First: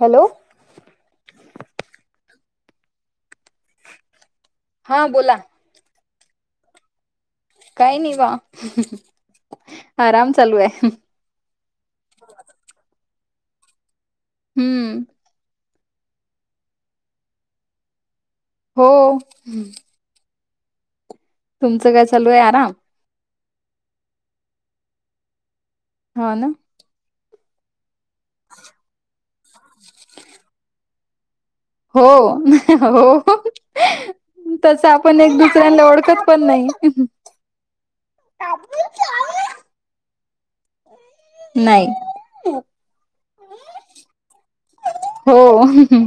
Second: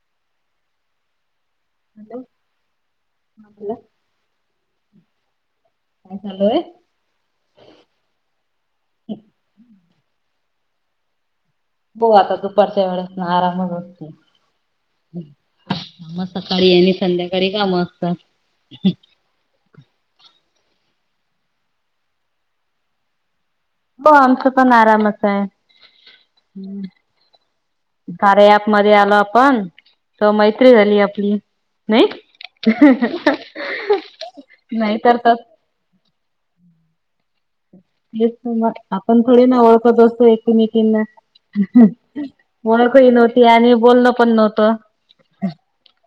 Hello. Hello hello. हा बोला. काय चालू ए? काही नाही बा... आराम चालू हाय. हो आता दुपारच्या वेळेस ना आरामच असतो. हम्म. मग सकाळी आणि संध्याकाळी कामं असतात. हो. तुमचं काय चालू आहे आराम? हो आमच पण आरामच आहे. हा ना. कार्या ऍप मध्ये आलो आपण त मैत्री झाली आपली. नाही हो हो. तसं नाही तर आपण तर एक दुसऱ्यांना ओळखत पन नाहीं. ते तर मग आपण थोडी ना ओळखत असतो एक एकीमेकींना.. ह.. नाही ओळखही नव्हती आणि बोलणं पण नव्हतं. हो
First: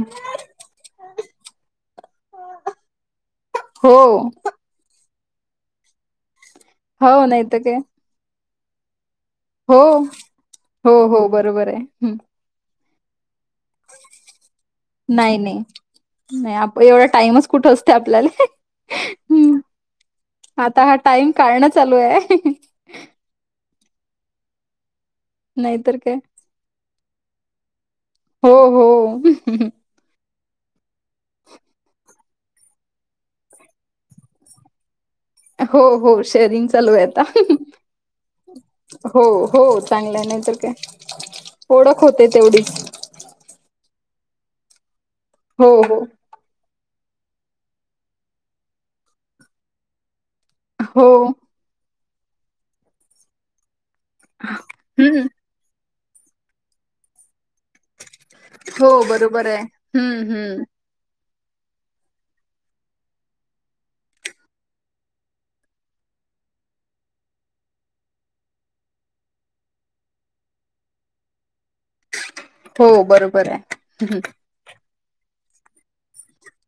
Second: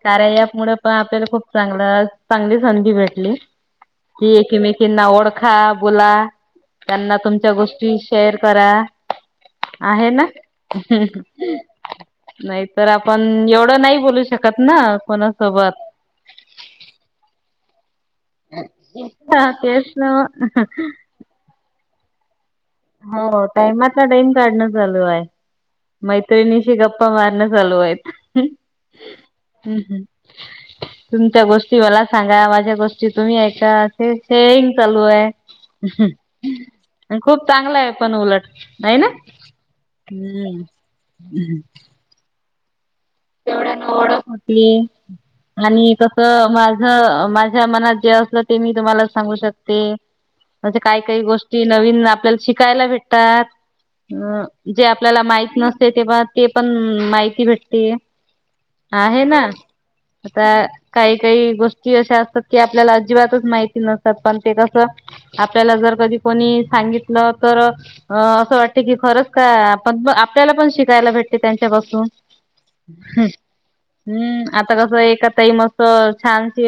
कार्या ॲपमुळे पण आपल्याला खूप चांगलं चांगली संधी भेटली. हो की एकीमेकींना ओळख खा बोला त्यांना हो नाही तुमच्या तर काय गोष्टी शेअर करा. हो आहे ना हो हो बरोबर आहे नाही. तर आपण एवढं नाही बोलू शकत ना नाही नाही कोणासोबत. नाही आप एवढा टाइमच कुठं असतो? आपल्याला हा ह् तेच ना आता हा टाइम काढणं चालू ए.. हो टाइमाचा टाइम काढणं चालू आहे नाहीतर काय मैत्रिणीशी गप् गप्पा मारणं चालू आहेत. हो हो. रिकामा ऑडिओ तुमच्या गोष्टी मला सांगा माझ्या गोष्टी तुम्ही ऐका ते शेअरिंग चालू आहे. हो हो शेअरिंग चालू आहे आता. खूप चांगलं आहे पण उलट नाही ना हो हो चांगलं आहे नाही तर काय ओलख होते तेवढीच. तेवढ्यानं ओळख होती हो आणि हो कसं मा कसं माझ्या मनात जे असलं ते मी तुम्हाला सांगू शकते. म्हणजे काही काही हो गोष्टी नवीन आपल्याला शिकायला भेटतात. अ जे आपल्याला हम्म माहित नसते तेव्हा ते पण माहिती भेटती.. हो आहे ना बरोबर हम्म आता हम्म काही काही गोष्टी गोष्टी अशा असतात की आपल्याला अजिबातच माहिती नसतात पण ते कसं आपल्याला जर कधी कोणी सांगितलं तर अ असं वाटतं की खरंच काय आपण पण आपल्याला पण शिकायला भेटतं त्यांच्या असं हो बरोबर आहे हम्म आता कसं एका मस्त छानशी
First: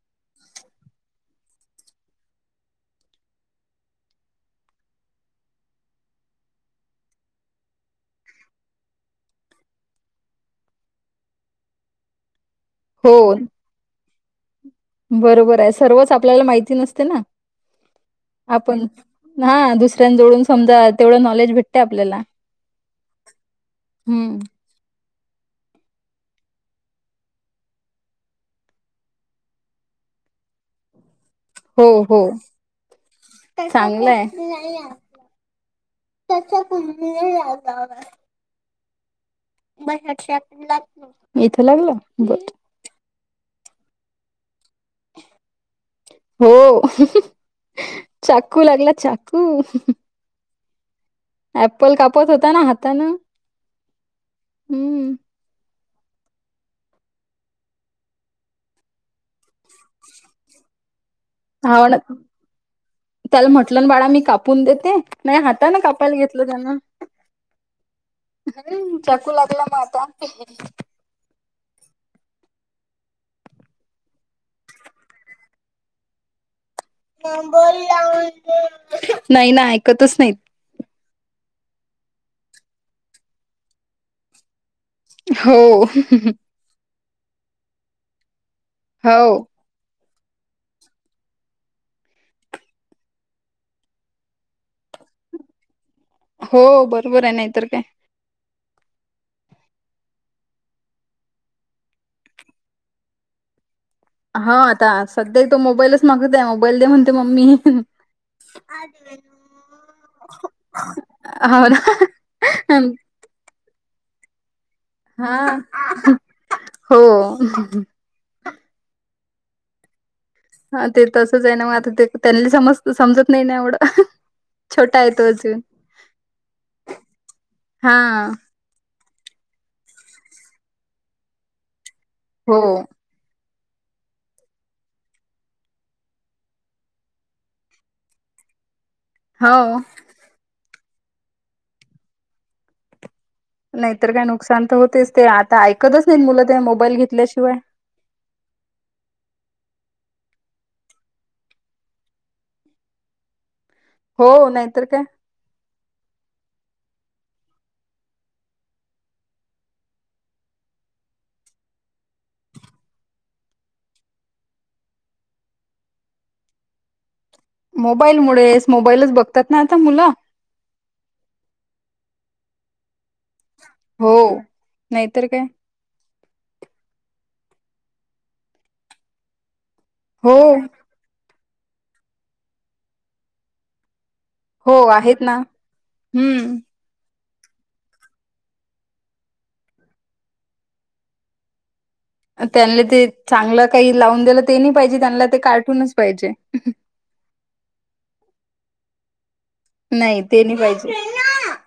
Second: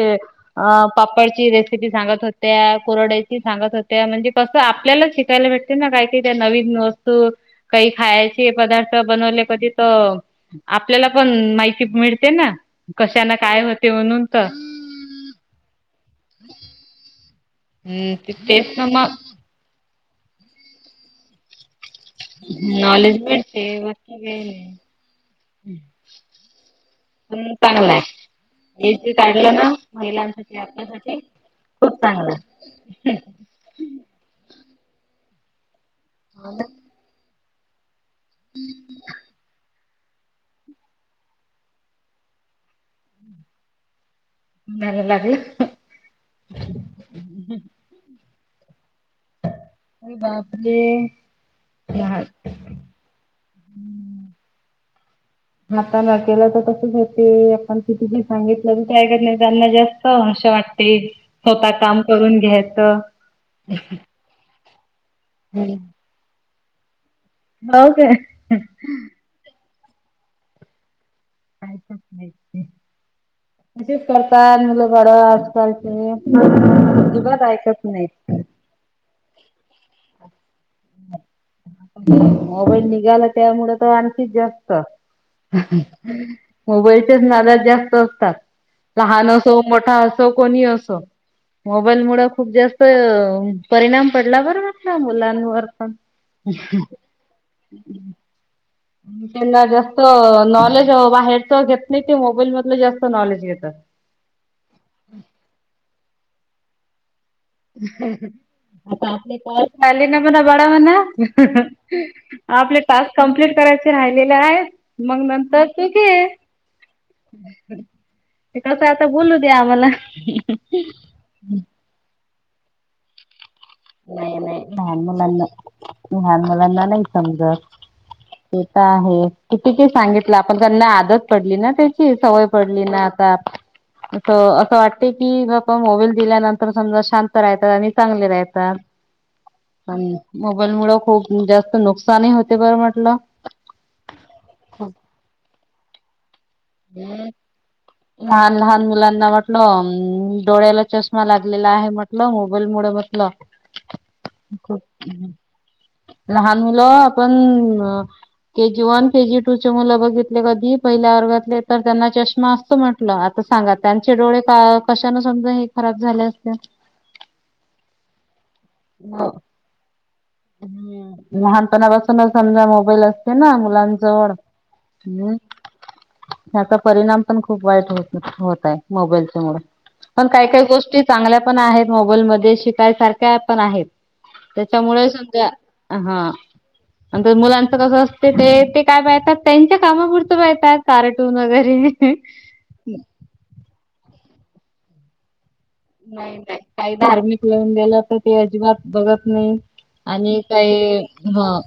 अ पापडची रेसिपी सांगत होत्या कुरड्याची सांगत होत्या म्हणजे कसं आपल्यालाच शिकायला भेटते ना काही का त्या नवीन वस्तू काही खायची पदार्थ बनवले कधी तर, आप आपल्याला पण माहिती मिळते ना हो कशाना काय होते म्हणून तर. बरोबर आहे सर्वच आपल्याला माहिती नसते ना. हम्म तेच आपण ना मग हा दुसऱ्यां जवळुन समजा तेवढं नॉलेज भेट नॉलेज मिळते बाकी हम्म काय नाही. प चांगला आहे हे जे काढलं ना महिलांसाठी आपल्यासाठी हो खूप हो चांगलं आहे चांगलंय. त्याच्यात [unintelligible] मला [unintelligible] इथं लागल ब नाही लागल. हो चाकू लागला चाकू. अे ॲप्पल कापत होता ना हातान हम्म. आता नातिला तर तसच ग्हेते आपण किती सांगितलं तरी काय कर नाही त्यांना जास्त अशा वाट. ते ह त्याला म्हटलं ना बाळा मी कापून दे ते नाही हातान कापायला घेतलं त्याना. हो काय हम् चाकू लागला मग आता. काय पण माहित नाही. असच करताय मुलं बाळ आजकालचे. नंबर ऐकत लावून नाहीत दे नाही ना ऐकतच नाहीत. मोबाईल निघाला त्यामुळं तर आणखीच जा स्त हो मोबाईल त्याच्याच नादात जास्त असतात हो लहान असो मोठा असो कोणी असो. मोबाईल मुळ खूप जास्त परिणाम पडला बर न ना मुलांवर. पण हो बरोबर आहे नाहीतर काय. त्यांना जास्त नॉलेज बाहेरच घेत नाही ते मोबाईल मधलं जास्त नॉलेज घेतात. हा आता सध्या तो मोबाईलच मागत आहे मोबाईल द्या म्हणते मम्मी. आता आपले हो ना [unintelligible] आपले टास्क कंप्लीट करायचे राहिलेलं आहे. मग हा नंतर तू घे हो कस आता बोलू त्या आम्हाला. हा ते तसंच आहे ना मग आता ते त्यांनी समज समजत नाही नाही एवढं. नाही नाही लहान छोटा आहे तो मुलांना अजून लहान मुलांना नाही समजत. हा तो तर आहे. कितीक सांगितलं आपण त्यांना आदत पडली ना त्याची सवय हो पडली ना आता. अस असं वाटते की बा मोबाईल दिल्यानंतर समजा शांत राहतय आणि चांगले राहतय. हो. पण मोबाईल मुळ खूप जास्त नुकसानही होते बरं म्हटलं. नाहीतर काय नुकसान तर होतेच ते आता ऐकतच नाहीत मुलं ते मोबाईल घेतल्याशिवाय. लहान लहान मुलांना म्हटलं डोळ्याला चष्मा लागलेला आहे म्हटल मोबाईल मुळ बटल हो नाहीतर काय. लहान मुलं आपण के जी वन के जी टूचे मुलं बघितले कधी पहिल्या वर्गातले तर त्यांना चष्मा अस तो म्हटलं आता सांगा त्यांचे डोळे कशाान समजा हे खराब झाले असते. मोबाईल मुळेच मोबाईलच बघतात ना आता मुलं लहानपणापासूनच समजा मोबाईल अस ते ना हो. मुलांजवळ नाहीतर हम् काय त्याचा परिणाम खुप वाईट होताय मोबाईल मूळ, पण हो काही काही गोष्ट चांगल्या - पण आहे मोबाईल मध्ये शिकायसारखं आहेत, हो त्यामुळे- आहेत ना आ.. हा... हम्म नंतर मुलांचं कसं असते ते, ते काय पाहतात त्यांच्या कामापुरतं पाहळतात कार्टून वगैरे- त्यांनी ते चांगलं काही लावून दिलं ते नाही पाहिजे त्यांना ते का- नाही- नाही काही धार्मिक लाहून गेलं तर ते अजिबात बघत- नाही नाही आणि ते नाही पाहिजे काही हं...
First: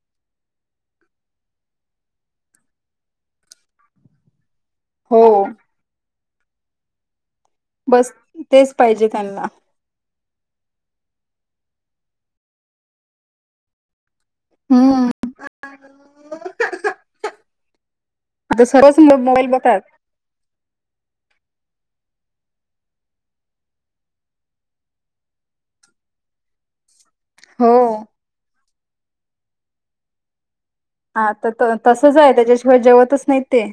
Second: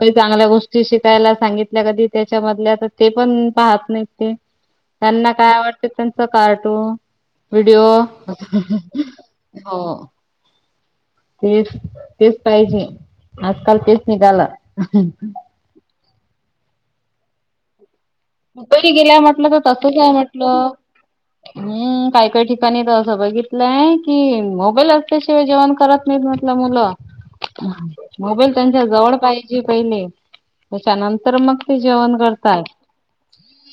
काही चांगल्या गोष्टी शिकायला सांगितल्या कधी त्याच्यामधल्या तर ते पण पाहत नाही ते- हो त्यांना काय आवडत त्यांच कार्टून, विडिओ- बस तेच पाहिजे त्यांना ह [inaudible] तेच, तेच पाहिजे आजकाल तेच- निघालं... हम्म आता तरी सर्वच गेल्याय मुलं मोबाईल म्हटलं, तर बघतात तसच आहे म्हटलं ह... काय काही ठिकाणी तर, असं बघितलंय की मोबाईल असल्याशिवाय जेवण करत नाहीत म्हटलं मुलं, हो मोबाईल त्यांच्या जवळ पाहिजे पहिले. हा त्याच्यानंतर मग तर ते तसच जेवण आहे, करताय त्याच्याशिवाय जेवतच नाही ते,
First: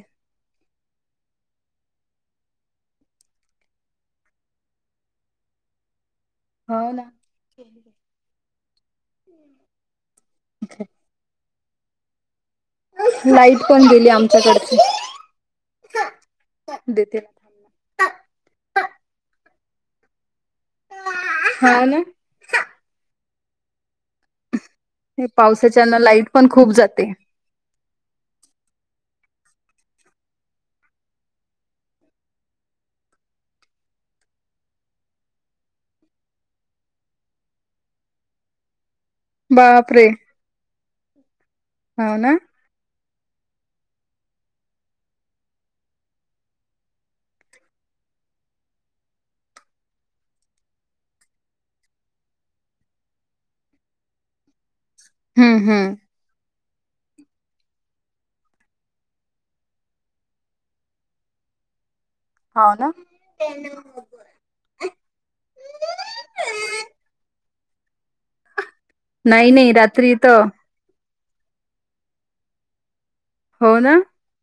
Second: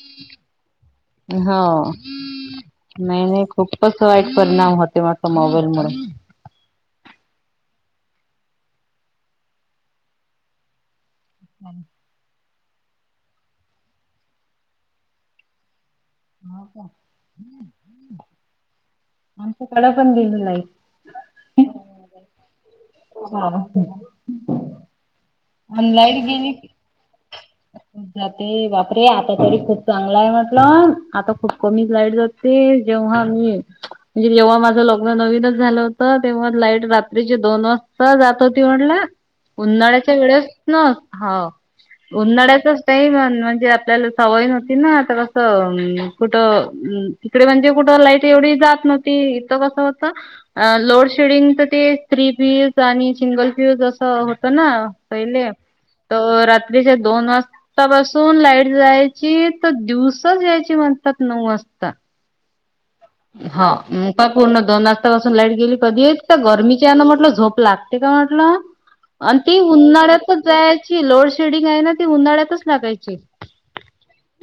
हा... नाही- नाही खूपच वाईट परिणाम होते मट मोबाईल मुळे - हो, ना, अ- ह लाईट पण गेली आमच्याकडची - ह का [inaudible] आमच्या कड पण गेले लाईट - हा ना हा.. हे पावसाच्या लाईट पण गेली खूप जाते. जाते बापरे आता तरी खूप चांगला आहे म्हटलं, आता खूप कमीच लाईट जाते. जेव्हा मी म्हणजे जेव्हा माझं लगन नवीनच झालं होत, तेव्हा लाईट रात्री दोन- न जातोती म्हणला? बापरे उन्हाळ्याच्या वेळेस ना, हा हो ना उन्हाळ्याचच नाही. म्हणजे आपल्याला सवय नती ना कस.... कुठ तिकडे म्हणजे कुठ लाईट, जात नव्हती, [inaudible] होत ना पहिले हम्म हम्म [unintelligible] दोन वाजतापासून लाईट जायची तर दिवसच यायची म्हणतात, नऊ वाजता- कत्ता- हो -ना. हा... का पूर्ण दोन वाजतापासून लाईट गेली कधी गर्मीच्या आहे ना म्हटलं झोप, लागते काय म्हटल आणि नाही ती नाही रात्री तर उन्हाळ्यातच जायची लो- शेडिंग आहे ना ती उन्हाळ्याच लागायची. हो- ना.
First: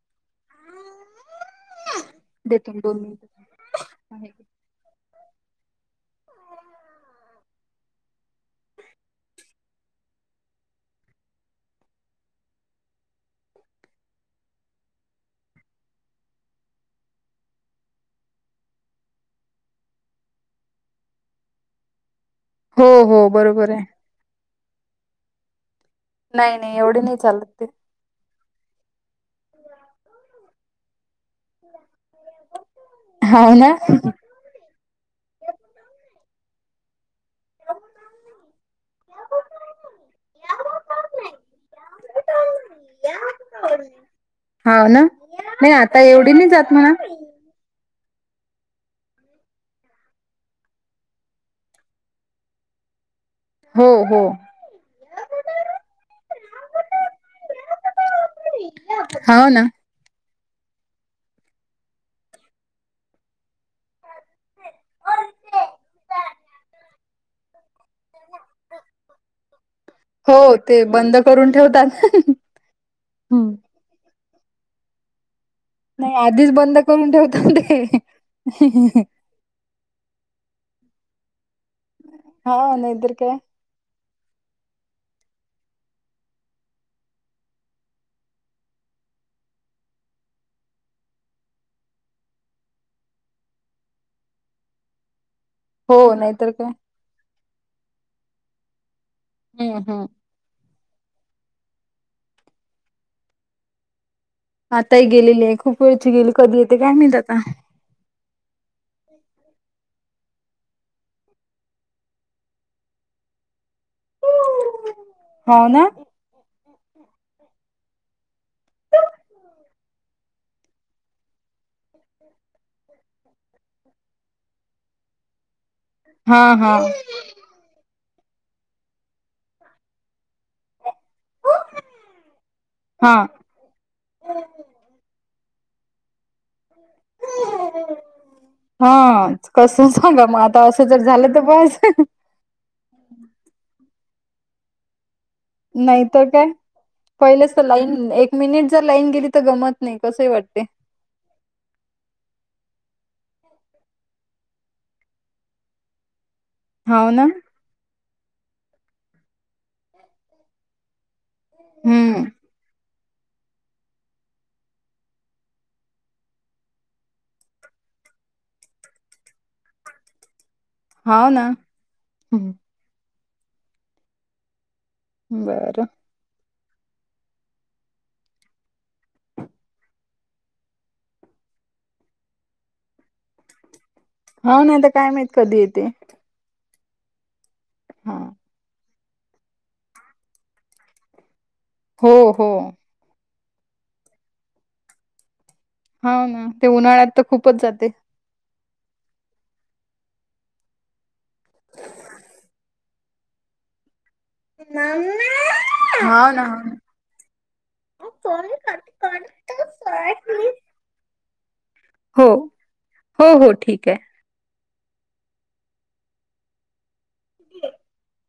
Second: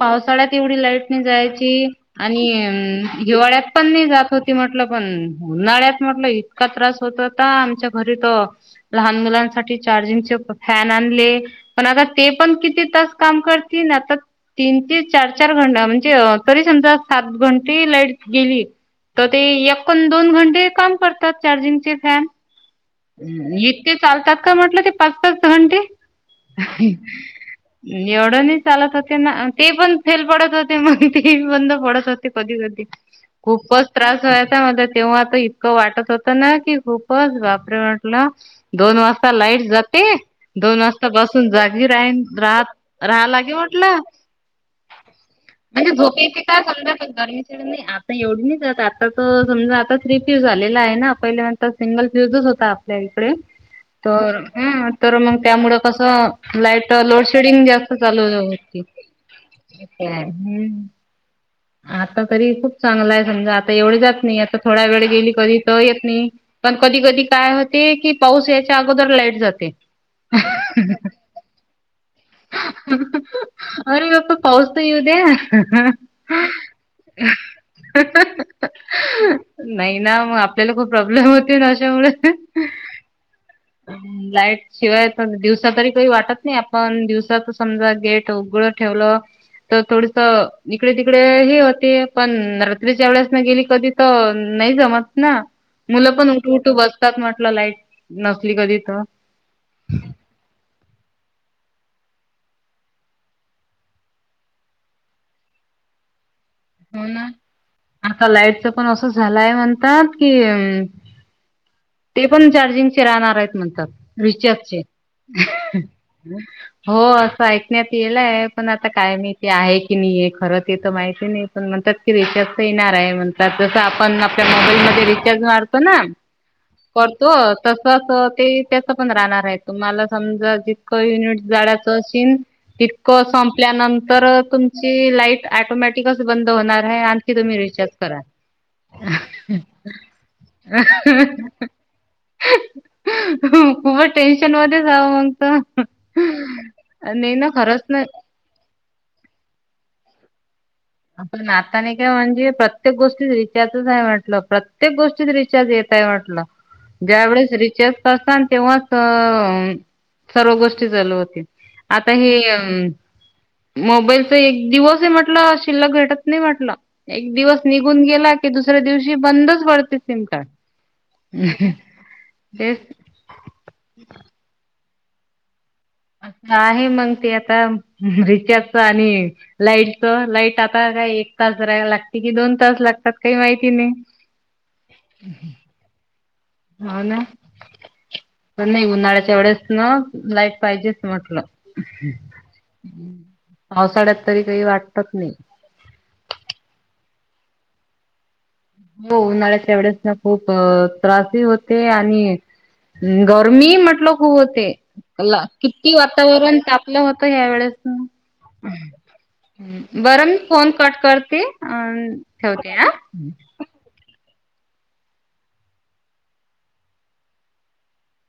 पावसाळ्यात एवढी लाईट नाही जायची आणि देतो मी दोन मिनिटं हिवाळ्यात पण नाही जात आहे. होती म्हटलं- पण उन्हाळ्यात म्हटलं इतका त्रास होतता, आमच्या घरी त लहान मुलांसाठी- चार्जिंग फॅन आणले, पण आता ते पण किती तास काम करतील, ता- तीन ते चार -चार घंटा म्हणजे तरी समजा सात घंटी लाईट- गेली तर तेण दोन घंटे काम करतात चार्जिंगचे फॅन- हो हो ् बरोबर आहे. इतके चालतात का म्हटलं ते पाच -पाच घंटे, नाही नाही एवढे नाही चालत ते. एवढं न- चालत होते ना ते पण फेल पडत होते मग ते बंद पडत होते, कधी- कधी हाव ना खूपच त्रास व्हायचा मला तेव्हा आता इतकं वाटत होतं ना की खूप- चं बापरे म्हटलं दोन वाजता लाईट जाते, दोन वाजता बसून जागी रा- रात राहा लागे म्हटलं. हा ना. नाही म्हणजे आता एवढी झोपेची नाही काय जात म्हणा. गरमी काय नाही आत. एवढी नाही जात आता तर समजा आता थ्री फ्यूज आलेला आहे ना पहिल्यांदा नंतर सिंगल फ्यूजच होता आपल्या हित. कडे हो हो तर ह तर मग त्यामुळे कस लाईट लोड शेडिंग जास्त चालू होती. हा. हम्म. आता तरी खूप चांगला आहे समजा आता एवढे जात नाही आता थोड्या वेळ गेली कधी तर येत नाही. पण कधी कधी काय होते की पाऊस याच्या अगोदर लाईट जाते. हो ते बंद करून ठेवतात. हम्म. अरे आता पाऊस त येऊ दे. नाही आधीच बंद करून ठेवता ते. नाही ना मग आपल्याला खूप प्रॉब्लेम होते ना अशामुळे. हा नाहीतर काय लाईट शिवाय दिवसा तरी काही वाटत नाही आपण दिवस समजा गेट उघड ठेवलं. तर थोडस इकडे तिकडे ह होते पण रात्रीच्या वेळेस न गेली कधी तर नाही जमत ना हो मुलं पण नाहीतर उठू काय. उठू बसतात म्हटलं लाईट नसली कधी तर. हम्म हम्म. आताही गेलेली आहे खूप वेळची गेली. कधी येते काय हो माहित ना आता आता लाईटच पण असं झालं मला म्हणतात की ते पण ते पण चार्जिंगचे राहणार आहेत म्हणतात. विचारचे. हाव ना. हो असं ऐकण्यात येलाय पण आता काय माहिती आहे की नाहीय खरं तेथ माहिती नाही. पण म्हणतात की रिचार्ज तर येणार आहे म्हणतात जसं आपण आपल्या मोबाईल मध्ये रिचार्ज मार तो ना हा हा. करतो तर तस ते त्याच पण राहणार आहे तुम्हाला समजा दिस युनिट झाडाच अस हा तितकं संपल्यानंतर तुमची लाईट टोमॅटिकच बंद होणार आहे आणखी तुम्ही रिचार्ज करा. हा कसं सांगा मग आता असं ज झालं तर बास. खूप टेन्शन मध्ये जावं मग. तर नाही तर काय नाही ना पहिलंच खरंच नाही लाईन एक मिनिट जर लाईन गेली तर गमत नाही. कसे वाटते. आपण नाताने काय म्हणजे प्रत्येक गोष्टीत रिचार्जच नाही म्हटलं प्रत्येक गोष्टीत रिचार्ज येत. काय वाटलं. हाव ना ज्या वेळेस रिचार्ज करत तेव्हाच अंअ सर्व गोष्टी चालू होतात. आता हम्म हे मोबाईलचा एक दिवस आहे म्हटलं शिल्लक घटत नाही म्हटलं एक दिवस निघून गेला की दुसऱ्या दिवशी बंदच पडते सिम कार्ड. हाव ना हं. तेच. बरं. आहे मग ते आता रिचार्जच आणि लाईटच लाईट आता काय तास रहायला लागते की दोन तास लागतात काही माहिती नाही. हा नाहीता काय माहीत कधी येते. हो ना हा पण नाही होत उन्हाळ्याच्यावळेस ना लाईट पाहिजेच म्हटलं. हो हो पावसाळ्यात तरी काही वाटतच नाही. हा ना ते उन्हाळ्यात तर खूपच जाते. हो उन्हाळ्यात वळेस ना खूप त्रासही होते आणि गर्मी म्हटलो. होते किती मम्मा हाव ना वातावरण तापलं होतं यावेळेस बरं मी फोन कट करत हे. अन ठेवते हा. ओके. [unintelligible]